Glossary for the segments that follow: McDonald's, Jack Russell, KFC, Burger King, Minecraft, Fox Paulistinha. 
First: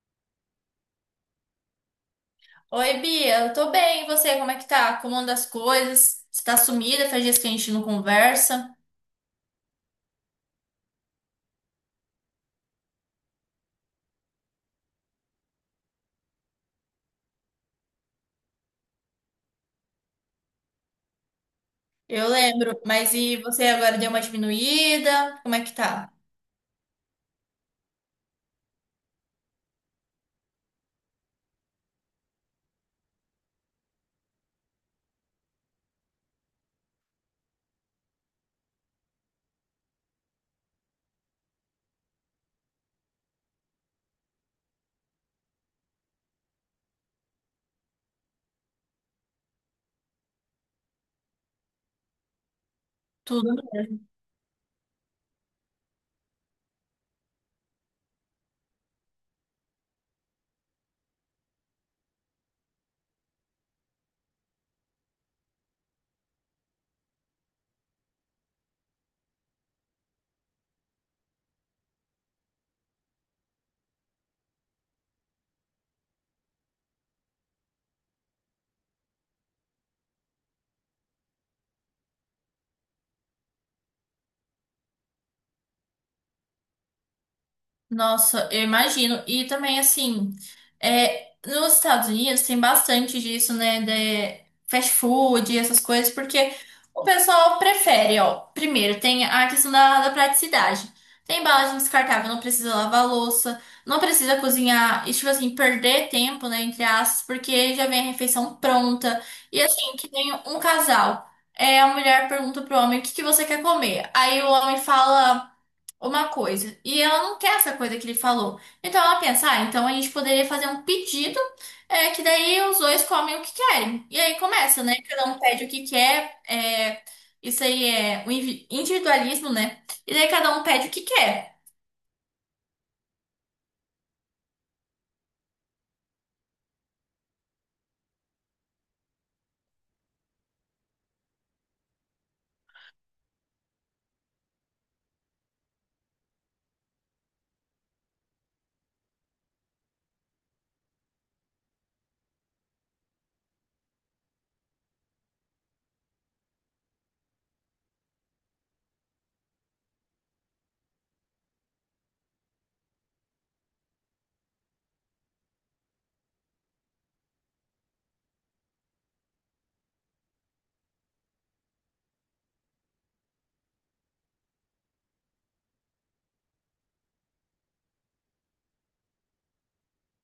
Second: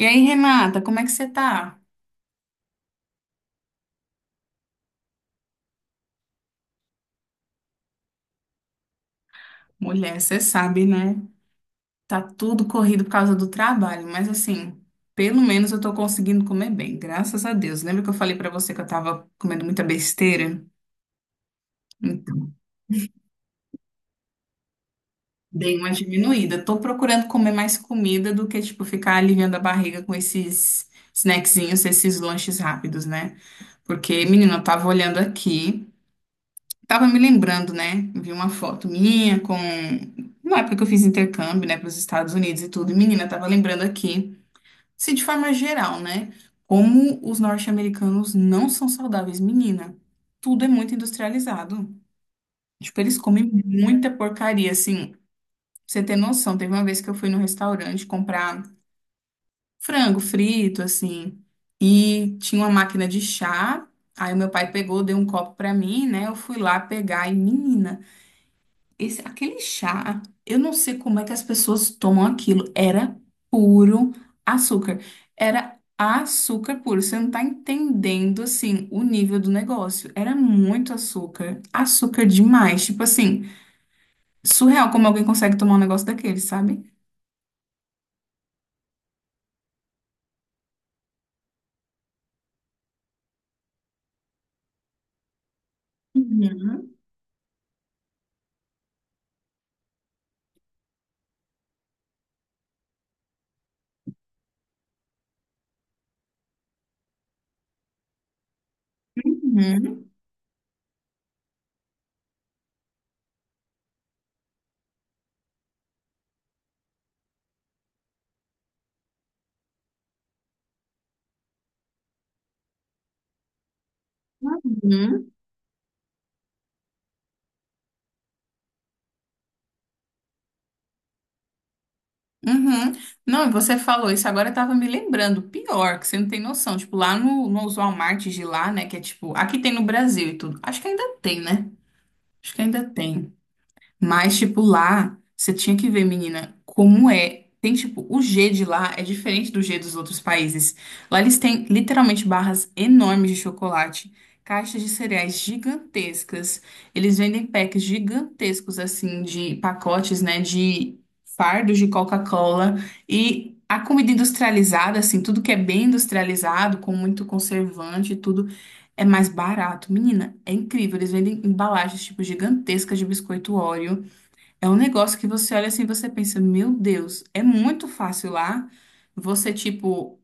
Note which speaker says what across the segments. Speaker 1: E aí, Renata, como é que você tá?
Speaker 2: Oi, Bia, eu tô bem. E você, como é que tá? Como anda as coisas? Você tá sumida, faz dias que a gente não conversa.
Speaker 1: Mulher, você sabe, né? Tá tudo corrido por causa do trabalho, mas assim, pelo menos eu tô conseguindo comer bem, graças a Deus. Lembra que eu falei pra você que eu tava comendo muita besteira?
Speaker 2: Eu
Speaker 1: Então,
Speaker 2: lembro, mas e você agora deu uma diminuída? Como é que
Speaker 1: dei uma
Speaker 2: tá?
Speaker 1: diminuída. Tô procurando comer mais comida do que, tipo, ficar aliviando a barriga com esses snackzinhos, esses lanches rápidos, né? Porque, menina, eu tava olhando aqui. Tava me lembrando, né? Vi uma foto minha com. Na época que eu fiz intercâmbio, né, para os Estados Unidos e tudo. E, menina, tava lembrando aqui, se de forma geral, né? Como os norte-americanos não são saudáveis, menina. Tudo é muito industrializado. Tipo, eles comem
Speaker 2: Tudo.
Speaker 1: muita porcaria, assim. Pra você ter noção, teve uma vez que eu fui no restaurante comprar frango frito, assim. E tinha uma máquina de chá. Aí meu pai pegou, deu um copo pra mim, né? Eu fui lá pegar e, menina. Esse, aquele chá, eu não sei como é que as pessoas tomam aquilo. Era puro açúcar. Era açúcar puro. Você não tá entendendo, assim, o nível do negócio. Era muito açúcar. Açúcar demais. Tipo assim, surreal como alguém consegue tomar um negócio daquele, sabe?
Speaker 2: Nossa, eu imagino. E também, assim, é, nos Estados Unidos tem bastante disso, né? De fast food e essas coisas, porque
Speaker 1: Uhum,
Speaker 2: o pessoal prefere, ó. Primeiro, tem a questão da praticidade. Tem embalagem descartável, não precisa lavar louça, não precisa cozinhar, e, tipo assim, perder tempo, né? Entre aspas, porque já vem a refeição pronta. E assim,
Speaker 1: uhum,
Speaker 2: que tem um casal. É, a mulher pergunta pro homem o que que você quer comer. Aí o homem fala uma coisa e ela não quer essa coisa que ele falou. Então ela pensa, ah, então a gente poderia fazer um pedido, é, que daí os dois comem o que querem. E aí começa, né? Cada
Speaker 1: uhum,
Speaker 2: um pede o que quer, é, isso aí é o individualismo, né? E daí cada um pede o que quer.
Speaker 1: uhum. Não, e você falou isso, agora eu tava me lembrando. Pior, que você não tem noção. Tipo, lá no, nos Walmart de lá, né? Que é tipo, aqui tem no Brasil e tudo. Acho que ainda tem, né? Acho que ainda tem. Mas, tipo, lá, você tinha que ver, menina, como é. Tem, tipo, o G de lá é diferente do G dos outros países. Lá eles têm literalmente barras enormes de chocolate, caixas de cereais gigantescas. Eles vendem packs gigantescos, assim, de pacotes, né, de fardos de Coca-Cola. E a comida industrializada, assim, tudo que é bem industrializado, com muito conservante e tudo. É mais barato. Menina, é incrível. Eles vendem embalagens, tipo, gigantescas de biscoito Oreo. É um negócio que você olha assim e você pensa, meu Deus, é muito fácil lá você, tipo,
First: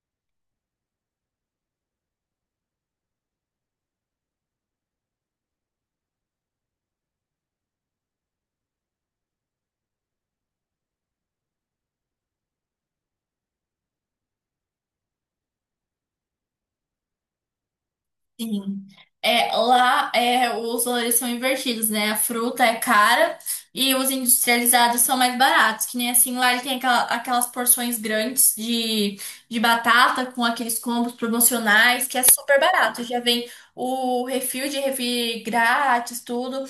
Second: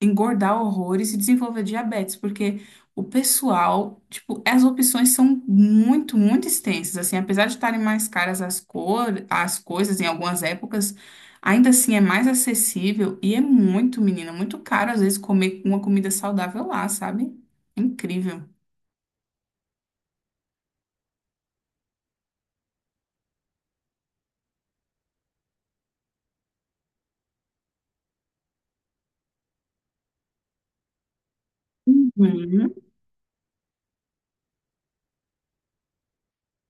Speaker 1: engordar horrores e desenvolver diabetes, porque o pessoal, tipo, as opções são muito, muito extensas. Assim, apesar de estarem mais caras as coisas em algumas épocas, ainda assim é mais acessível e é muito, menina, muito caro às vezes comer uma comida saudável lá, sabe? Incrível.
Speaker 2: Sim. É, lá é, os valores são invertidos, né? A fruta é cara e os industrializados são mais baratos. Que nem assim, lá ele tem aquelas porções grandes de batata com aqueles combos promocionais, que é super
Speaker 1: Uhum,
Speaker 2: barato. Já vem o refil de refri grátis, tudo.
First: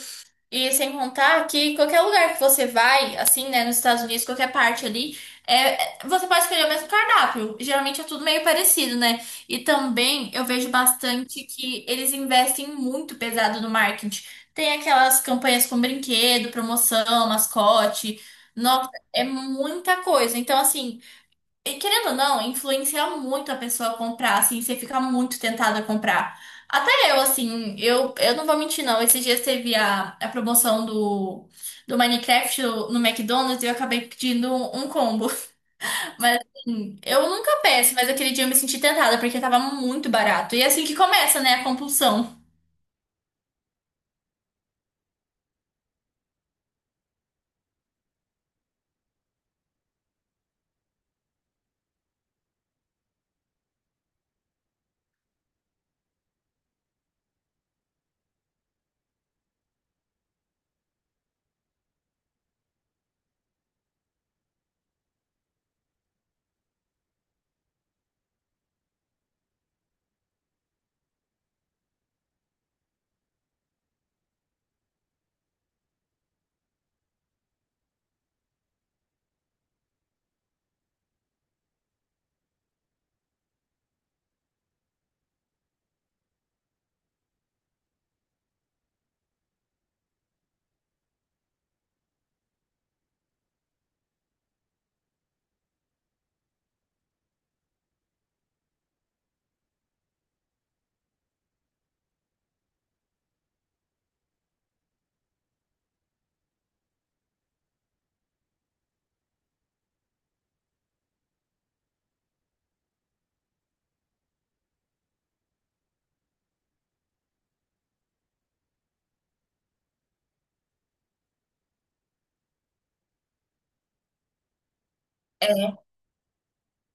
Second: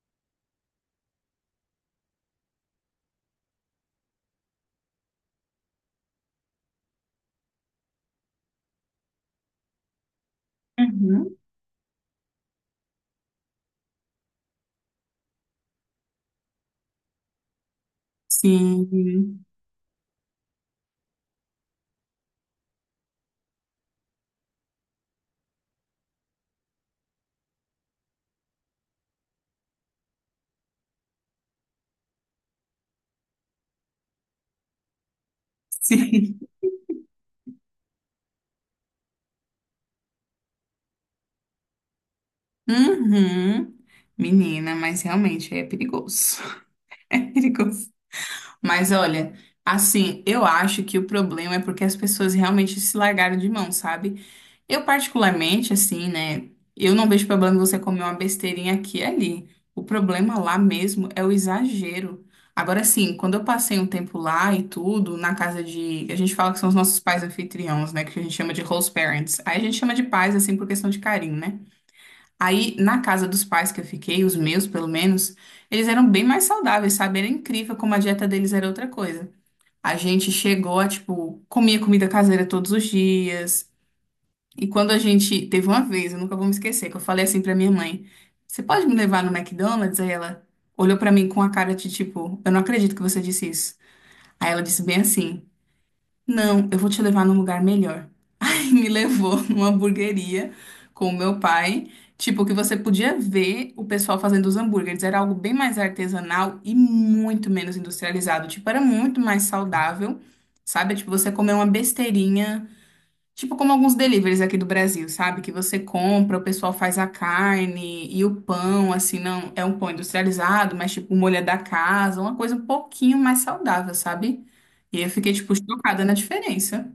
Speaker 2: E sem contar que qualquer lugar que você vai, assim, né, nos Estados Unidos, qualquer parte ali, é, você pode escolher o mesmo cardápio. Geralmente é tudo meio parecido, né? E também eu vejo
Speaker 1: uhum.
Speaker 2: bastante que eles investem muito pesado no marketing. Tem aquelas campanhas com brinquedo, promoção, mascote. Nossa, é
Speaker 1: Sim,
Speaker 2: muita coisa. Então, assim. E querendo ou não, influencia muito a pessoa a comprar, assim, você fica muito tentada a comprar. Até eu, assim, eu não vou mentir, não. Esses dias teve a promoção do Minecraft no McDonald's e eu acabei pedindo um combo.
Speaker 1: sim.
Speaker 2: Mas, assim, eu nunca peço, mas aquele dia eu me senti tentada porque tava muito barato. E é assim que começa, né, a compulsão.
Speaker 1: Uhum. Menina, mas realmente é perigoso. É perigoso. Mas olha, assim, eu acho que o problema é porque as pessoas realmente se largaram de mão, sabe? Eu particularmente, assim, né? Eu não vejo problema em você comer uma besteirinha aqui e ali. O problema lá mesmo é o exagero. Agora, assim, quando eu passei um tempo lá e tudo, na casa de. A gente fala que são os nossos pais anfitriões, né? Que a gente chama de host parents. Aí a gente chama de pais, assim, por questão de carinho, né? Aí, na casa dos pais que eu fiquei, os meus pelo menos, eles eram bem mais saudáveis, sabe? Era incrível como a dieta deles era outra coisa. A gente chegou a, tipo, comia comida caseira todos os dias. E quando a gente teve uma vez, eu nunca vou me esquecer, que eu falei assim pra minha mãe: Você pode me levar no McDonald's? Aí ela olhou pra mim com a cara de tipo: Eu não acredito que você disse isso. Aí ela disse bem assim: Não, eu vou te levar num lugar melhor. E me levou numa hamburgueria com o meu pai. Tipo, que você podia ver o pessoal fazendo os hambúrgueres. Era algo bem mais artesanal e muito menos industrializado. Tipo, era muito mais saudável, sabe? Tipo, você comer uma besteirinha. Tipo como alguns deliveries aqui do Brasil, sabe? Que você compra, o pessoal faz a carne e o pão, assim, não é um pão industrializado, mas tipo o molho é da casa, uma coisa um pouquinho mais saudável, sabe? E eu fiquei, tipo, chocada na diferença.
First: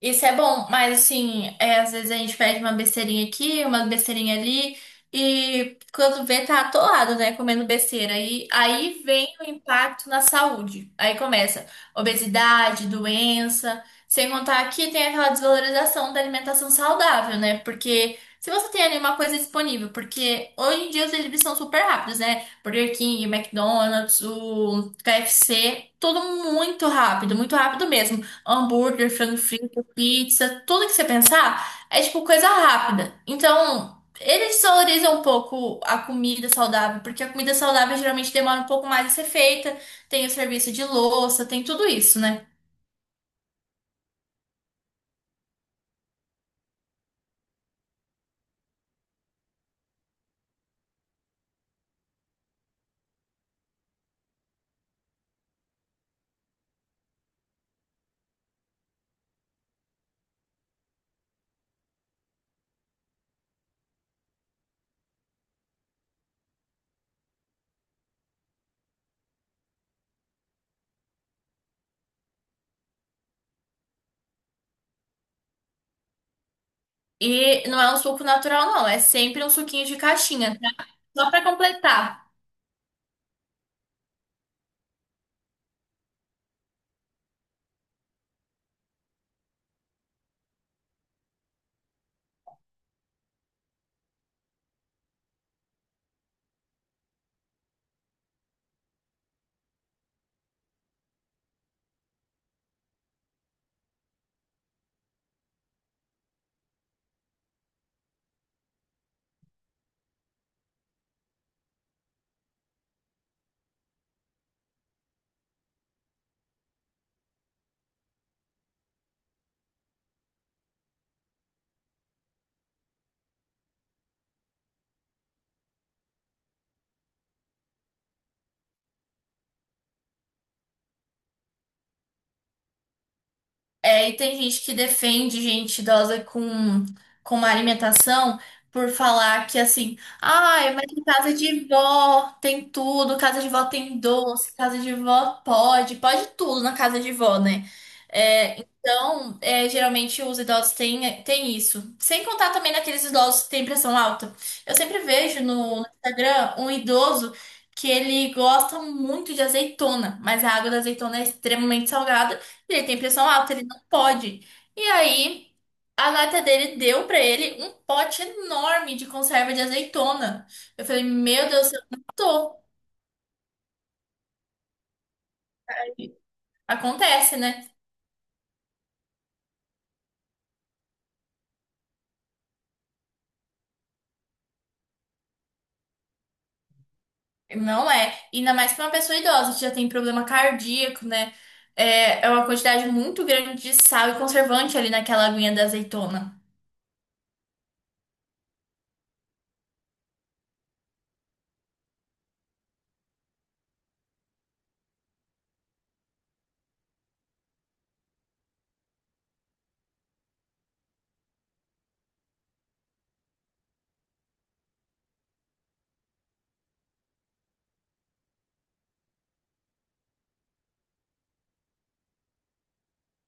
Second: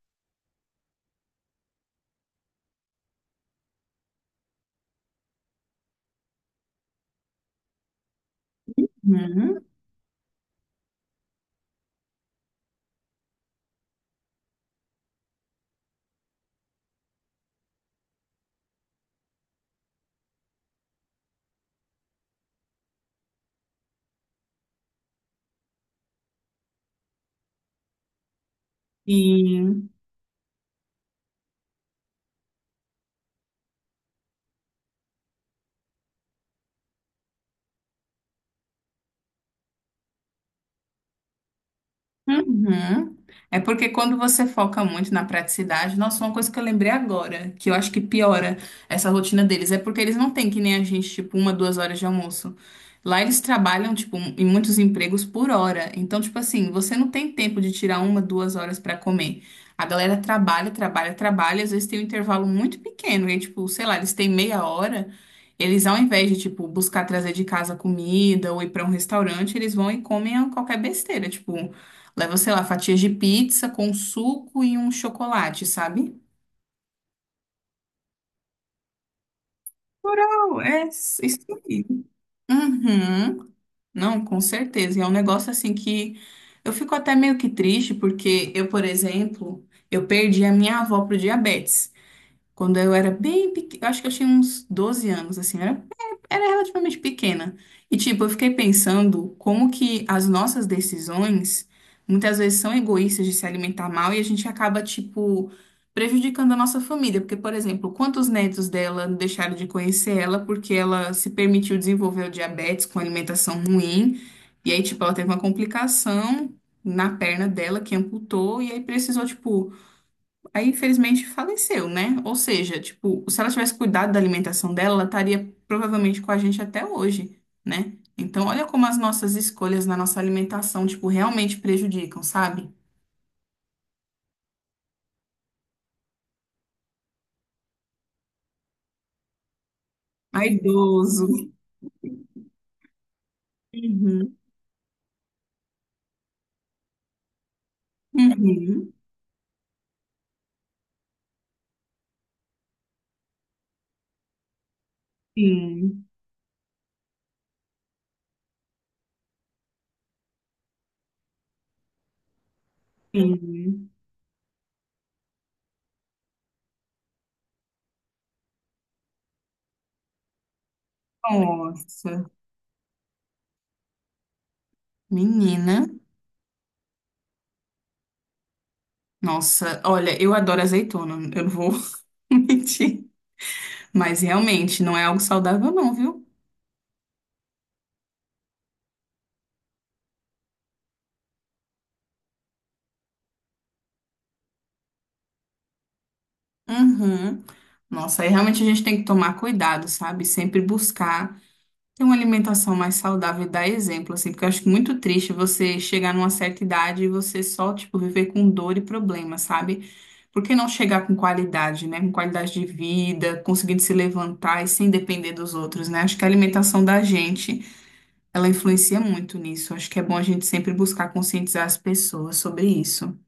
Speaker 2: Isso é bom, mas assim, é, às vezes a gente pede uma besteirinha aqui, uma besteirinha ali, e quando vê, tá atolado, né? Comendo besteira. E aí vem o impacto na saúde. Aí começa obesidade, doença. Sem contar que tem aquela desvalorização da alimentação saudável, né? Porque se você tem ali uma coisa disponível, porque hoje em dia os deliveries são super rápidos, né? Burger King, McDonald's, o KFC, tudo muito rápido mesmo hambúrguer, frango frito
Speaker 1: Uhum.
Speaker 2: pizza, tudo que você pensar é tipo coisa rápida. Então, eles desvalorizam um pouco a comida saudável, porque a comida saudável geralmente demora um pouco mais a ser feita, tem o serviço de louça, tem tudo isso, né?
Speaker 1: Uhum. É porque quando você foca muito na praticidade, nossa, uma coisa que eu lembrei agora, que eu acho que piora essa rotina deles, é porque eles não têm que nem a gente, tipo, uma, duas horas de almoço. Lá eles trabalham, tipo, em muitos empregos por hora. Então, tipo assim, você não tem tempo de tirar uma, duas horas pra comer. A galera trabalha, trabalha, trabalha, às vezes tem um intervalo muito pequeno, e tipo, sei lá, eles têm meia hora. Eles, ao invés de, tipo, buscar trazer de casa comida ou ir pra um restaurante, eles vão e comem qualquer besteira, tipo. Leva, sei lá, fatias de pizza com suco e um chocolate, sabe?
Speaker 2: E não é um suco natural, não, é sempre um suquinho de caixinha,
Speaker 1: Plural,
Speaker 2: tá?
Speaker 1: é isso
Speaker 2: Só pra
Speaker 1: aí.
Speaker 2: completar.
Speaker 1: Uhum. Não, com certeza. E é um negócio assim que eu fico até meio que triste, porque eu, por exemplo, eu perdi a minha avó pro diabetes. Quando eu era bem pequena, acho que eu tinha uns 12 anos, assim, eu era relativamente pequena. E, tipo, eu fiquei pensando como que as nossas decisões muitas vezes são egoístas de se alimentar mal e a gente acaba, tipo, prejudicando a nossa família. Porque, por exemplo, quantos netos dela deixaram de conhecer ela porque ela se permitiu desenvolver o diabetes com alimentação ruim? E aí, tipo, ela teve uma complicação na perna dela que amputou e aí precisou, tipo Aí, infelizmente, faleceu, né? Ou seja, tipo, se ela tivesse cuidado da alimentação dela, ela estaria provavelmente com a gente até hoje, né? Então, olha como as nossas escolhas na nossa alimentação, tipo, realmente prejudicam, sabe?
Speaker 2: É, e tem gente que defende gente idosa com uma alimentação por falar que assim, ai, mas em
Speaker 1: Vaidoso.
Speaker 2: casa de vó tem tudo, casa de vó tem
Speaker 1: Uhum.
Speaker 2: doce, casa de vó pode, pode tudo na casa de vó, né? É,
Speaker 1: Uhum.
Speaker 2: então, é, geralmente os idosos têm, têm isso. Sem contar também naqueles idosos que têm pressão alta. Eu sempre vejo no
Speaker 1: Sim,
Speaker 2: Instagram um idoso que ele gosta muito de azeitona, mas a água da azeitona é extremamente salgada. Ele tem pressão alta.
Speaker 1: sim.
Speaker 2: Pode. E aí, a nata dele deu pra ele um pote enorme de conserva de azeitona. Eu falei, meu Deus, eu não
Speaker 1: Nossa,
Speaker 2: tô.
Speaker 1: menina.
Speaker 2: Acontece, né?
Speaker 1: Nossa, olha, eu adoro azeitona, eu não vou mentir. Mas realmente, não é algo saudável, não, viu?
Speaker 2: Não é. Ainda mais pra uma pessoa idosa que já tem problema cardíaco, né? É, é uma quantidade muito grande de sal e conservante ali naquela aguinha da azeitona.
Speaker 1: Uhum. Nossa, aí realmente a gente tem que tomar cuidado, sabe? Sempre buscar ter uma alimentação mais saudável e dar exemplo, assim, porque eu acho muito triste você chegar numa certa idade e você só, tipo, viver com dor e problema, sabe? Por que não chegar com qualidade, né? Com qualidade de vida, conseguindo se levantar e sem depender dos outros, né? Acho que a alimentação da gente, ela influencia muito nisso. Acho que é bom a gente sempre buscar conscientizar as pessoas sobre isso.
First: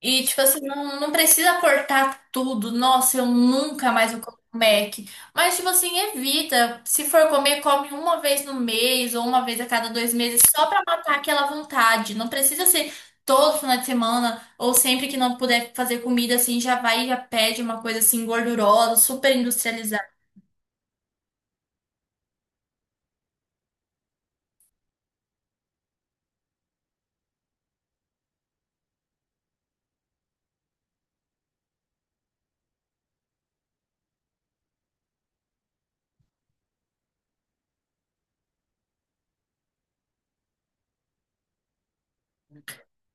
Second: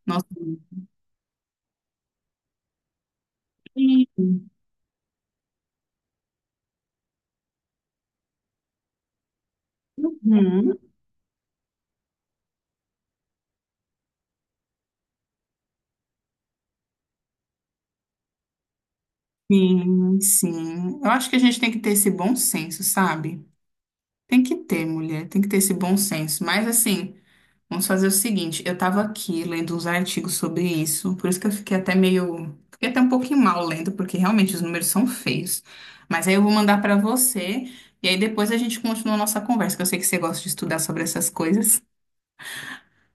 Speaker 2: E,
Speaker 1: Nossa.
Speaker 2: tipo assim, não, não precisa cortar tudo. Nossa, eu nunca
Speaker 1: Sim.
Speaker 2: mais vou comer um Mac. Mas, tipo assim, evita. Se for comer, come uma vez no mês ou uma vez a cada dois meses, só
Speaker 1: Uhum.
Speaker 2: pra matar aquela vontade. Não precisa ser todo final de semana ou sempre que não puder fazer comida, assim, já vai e já pede uma coisa assim gordurosa, super industrializada.
Speaker 1: Sim, sim. Eu acho que a gente tem que ter esse bom senso, sabe? Tem que ter, mulher, tem que ter esse bom senso. Mas assim, vamos fazer o seguinte, eu tava aqui lendo uns artigos sobre isso, por isso que eu fiquei até um pouquinho mal lendo, porque realmente os números são feios. Mas aí eu vou mandar pra você e aí depois a gente continua a nossa conversa, que eu sei que você gosta de estudar sobre essas coisas.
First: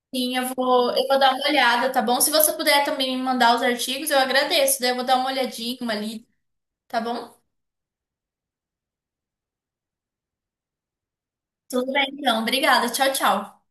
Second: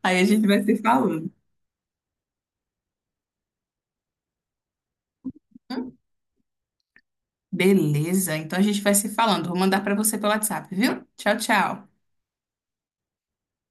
Speaker 1: Aí a
Speaker 2: Sim, eu
Speaker 1: gente vai se
Speaker 2: vou, eu vou
Speaker 1: falando.
Speaker 2: dar uma olhada, tá bom? Se você puder também me mandar os artigos, eu agradeço. Daí eu vou dar uma olhadinha ali, tá bom?
Speaker 1: Beleza? Então a gente vai se falando. Vou mandar pra você pelo WhatsApp, viu? Tchau, tchau.
Speaker 2: Tudo bem, então. Obrigada. Tchau, tchau.